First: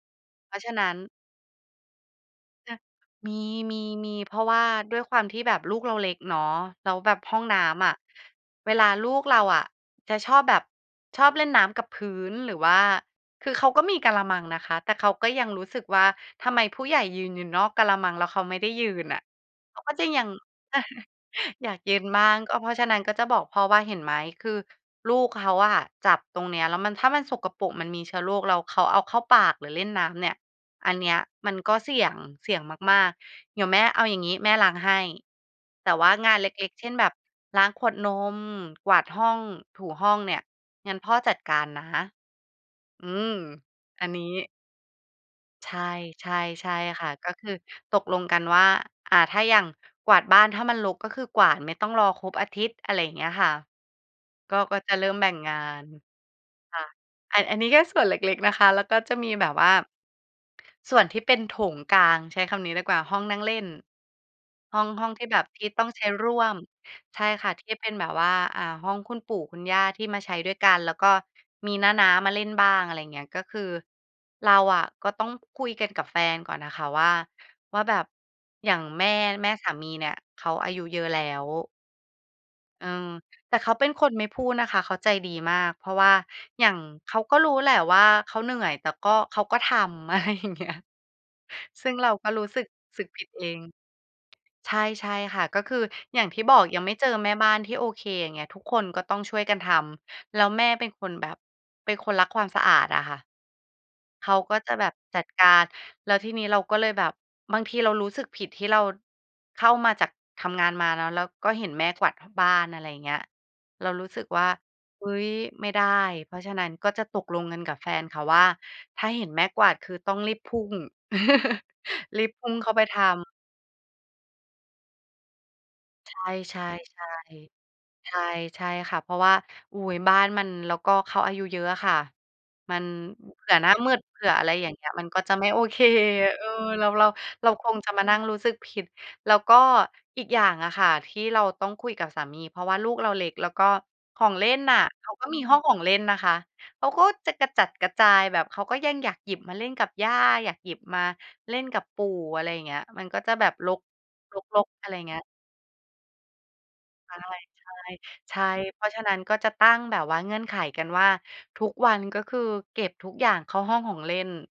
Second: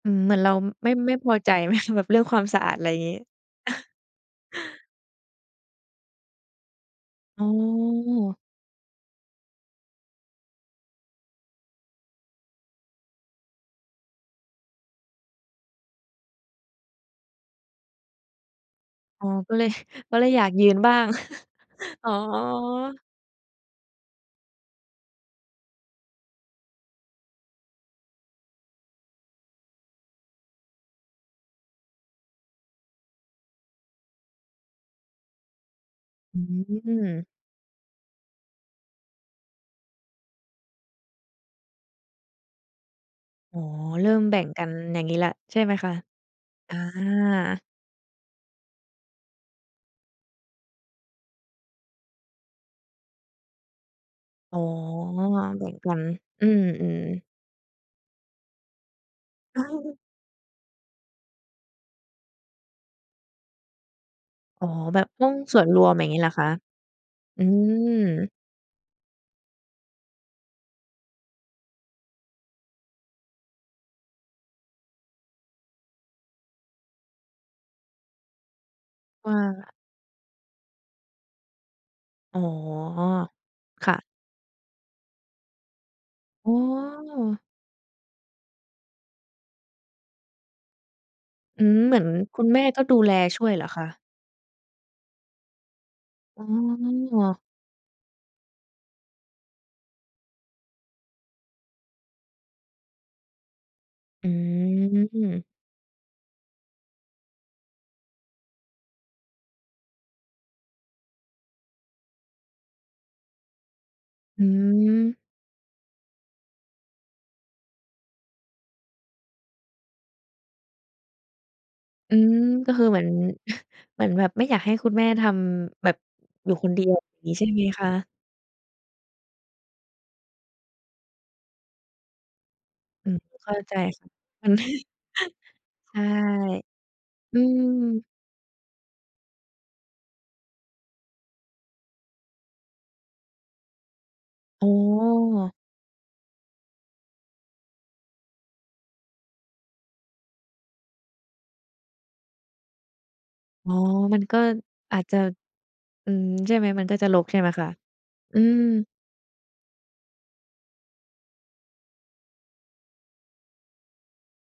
อืม เหมือนเราเพราะฉะนไมั่ ้น ไม่พอใจ ไหม? แบบเรื่องความสะอคา่ด ะ อะไรงี้ มี ๆ ๆ เพราะว่าด้วยความที่แบบลูกเราเล็กเนาะ แล้วแบบห้อองน้ำอะ ืม เวลาลูกเราอะ จะชอบแบบ ชอบเล่นน้ำกับพื้น หรือว่า คือเขาก็มีกะละมังนะคะ แต่เขาก็ยังรู้สึกว่า ทำไมผู้ใหญ่ยืนอยู่นอกกะละมัง แล้วเขาไม่ได้ยืนน่ะ อ๋อ ก็ เลย เขาก็จะก็ยัเลง ยอยากยืนบ้าง อยากยืนอ๋อ บ้าง ก็เพราะฉะนั้นก็จะบอกพ่อว่า "เห็นไหม คือลูกเขาอะจับตรงเนี้ยแล้วมัน ถ้ามันสกปรก มันมีเชื้อโรค แล้วเขาเอาเข้าปาก หรือเล่นน้ำเนี่ย อันเนี้ยมันก็เสี่ยง เสี่ยงมาก ๆ เดี๋ยวแม่ เอาอย่างงี้ แม่ล้างให้ แต่ว่างาอืนเล็ก ๆ เช่น แบบม ล้างขวดนม กวาดห้อง ถูห้องเนี่ย งั้นพ่อจัดการนะ" อืม อ๋อ อเัรนิ่นีมแบ่้ งกันอย่างงี้แล้ว ใช่ใชไหม่ คะ? ๆ ใช่อา ค่ะ ก็คือตกลงกันว่า อ่า ถ้าอย่างกวาดบ้าน ถ้ามันรกก็คือกวาด ไม่ต้องรอครบอาทิตย์ อะไรอย่างเงี้ยค่ะ กอ็ ๋อ ก็จะเริ่มแบ่งงาแบ่งน กัน อืม ค่ะ ๆ อัน อันนี้แค่ส่วนเล็ก ๆ นะคะ แล้วก็จะมีแบบว่า [unintelligible] ส่วนที่เป็นโถงกลาง ใช้คำนี้ดีกว่า ห้องนั่งเล่น อ๋อ ห้อง แบหบ้องทีห่้อแงบบสท่วี่นรต้อวงม ใชอย่้างงี้เรหรอ่ควะ? ม ใช่อืค่ะ ที่เป็ม นแบบว่า อ่า ห้องคุณปู่คุณย่าที่มาใช้ด้วยกัน แล้วก็มีน้า ๆ มาเล่นบ้าง อะไรอย่างเงี้ย ก็คือเราอะก็ต้องคุยกันกับแฟนก่อนอะค่ะว่า ว่าแบบ อย่างแม่ ว่แม่สาา มีเนี่ย เขาอายุเยอะแล้ว อ๋อ เออ แต่เขาเปค็น่ะ คนไม่พูดนะคะ เขาใจดีมาก เพราะว่าอ๋อ อย่างเขาก็รู้แหละว่าเขาเหนื่อย แต่ก็ เขาก็ทำ อะไรอย่างเงี้ย อืม ซึ่เหงมือเนราก็ครุู้ณแสมึ่ก ก็ดูสึกแลผิดชเ่อวยเง หรอคะ? ใช่ ๆ ค่ะ ก็คือ อย่างทีอ่๋บอก ยังไม่เจอแม่อ บ้านที่โอเคอย่างเงี้ย ทุกคนก็ต้องช่วยกันทำ แล้วแม่เป็นคนแบบ เป็นคนรักความสะอาดอะค่ะ เอขืาก็จะแบบจัดกม าร แล้วทีนี้เราก็เลยแบบ บางทีเรารู้สึกผิดที่เรา เข้ามาจาก ทำงานมาเนาะ แล้วก็เห็นแม่กวาด ห บ้าน อะไรอย่างเงี้ย เรารู้สึกอว่า เฮ้ืม ย ไม่ได้ เพราะฉะนั้นก็จะตกลงกันกับแฟนค่ะว่า ถ้าเห็นแม่กวาดคือต้องรีบพุ่ง อืรีบม พุ่งเขก้็าไคปือทเหมือน ำ เหมือนแบบไม่อยากให้คุณแม่ทำแบบใช่ ๆ อยๆ ูใ่คนเดียว งี้ใช่ไหมชคะ? ่ ใช่ค่ะ เพราะว่า อุ๊ย บ้านมัน แล้วก็เขาอายุเยอะอะค่ะ มัน อืม เผเขื่้อาหน้ใาจมืด ค่ะ เผื่ออมะัไรน อย่างเงี้ย มันก็จะไม่ โอเค ใช่ เออ เรา เรา อืเราคงจะมาม นั่งรู้สึกผิด แล้วก็อีกอย่างอะค่ะ ที่เราต้องคุยกับสามี เพราะว่าลูกเราเล็ก แล้วก็ของเล่นอ๋น่ะ เขาก็มีหอ ้องของเล่นนะคะ เขาก็จะกระจัดกระจาย แบบเขาก็ยังอยากหยิบมาเล่นกับย่า อยากหยิบมาเล่นกับปู่ อะไรอย่างเงี้ย มันก็จะแบบอร๋อ ก มันก็รก ๆ อะไรออาย่จางเงจีะ ้ย อืม ใช่ไหม มันก็จะใชร่ กใช่ไหมคะ? ๆ ใชอื่ เพรม าะฉะนั้นก็จะตั้งแบบว่า เงื่อนไขกันว่า ทุกวัน ก็คือเก็บทุกอย่างเข้าห้องของเล่น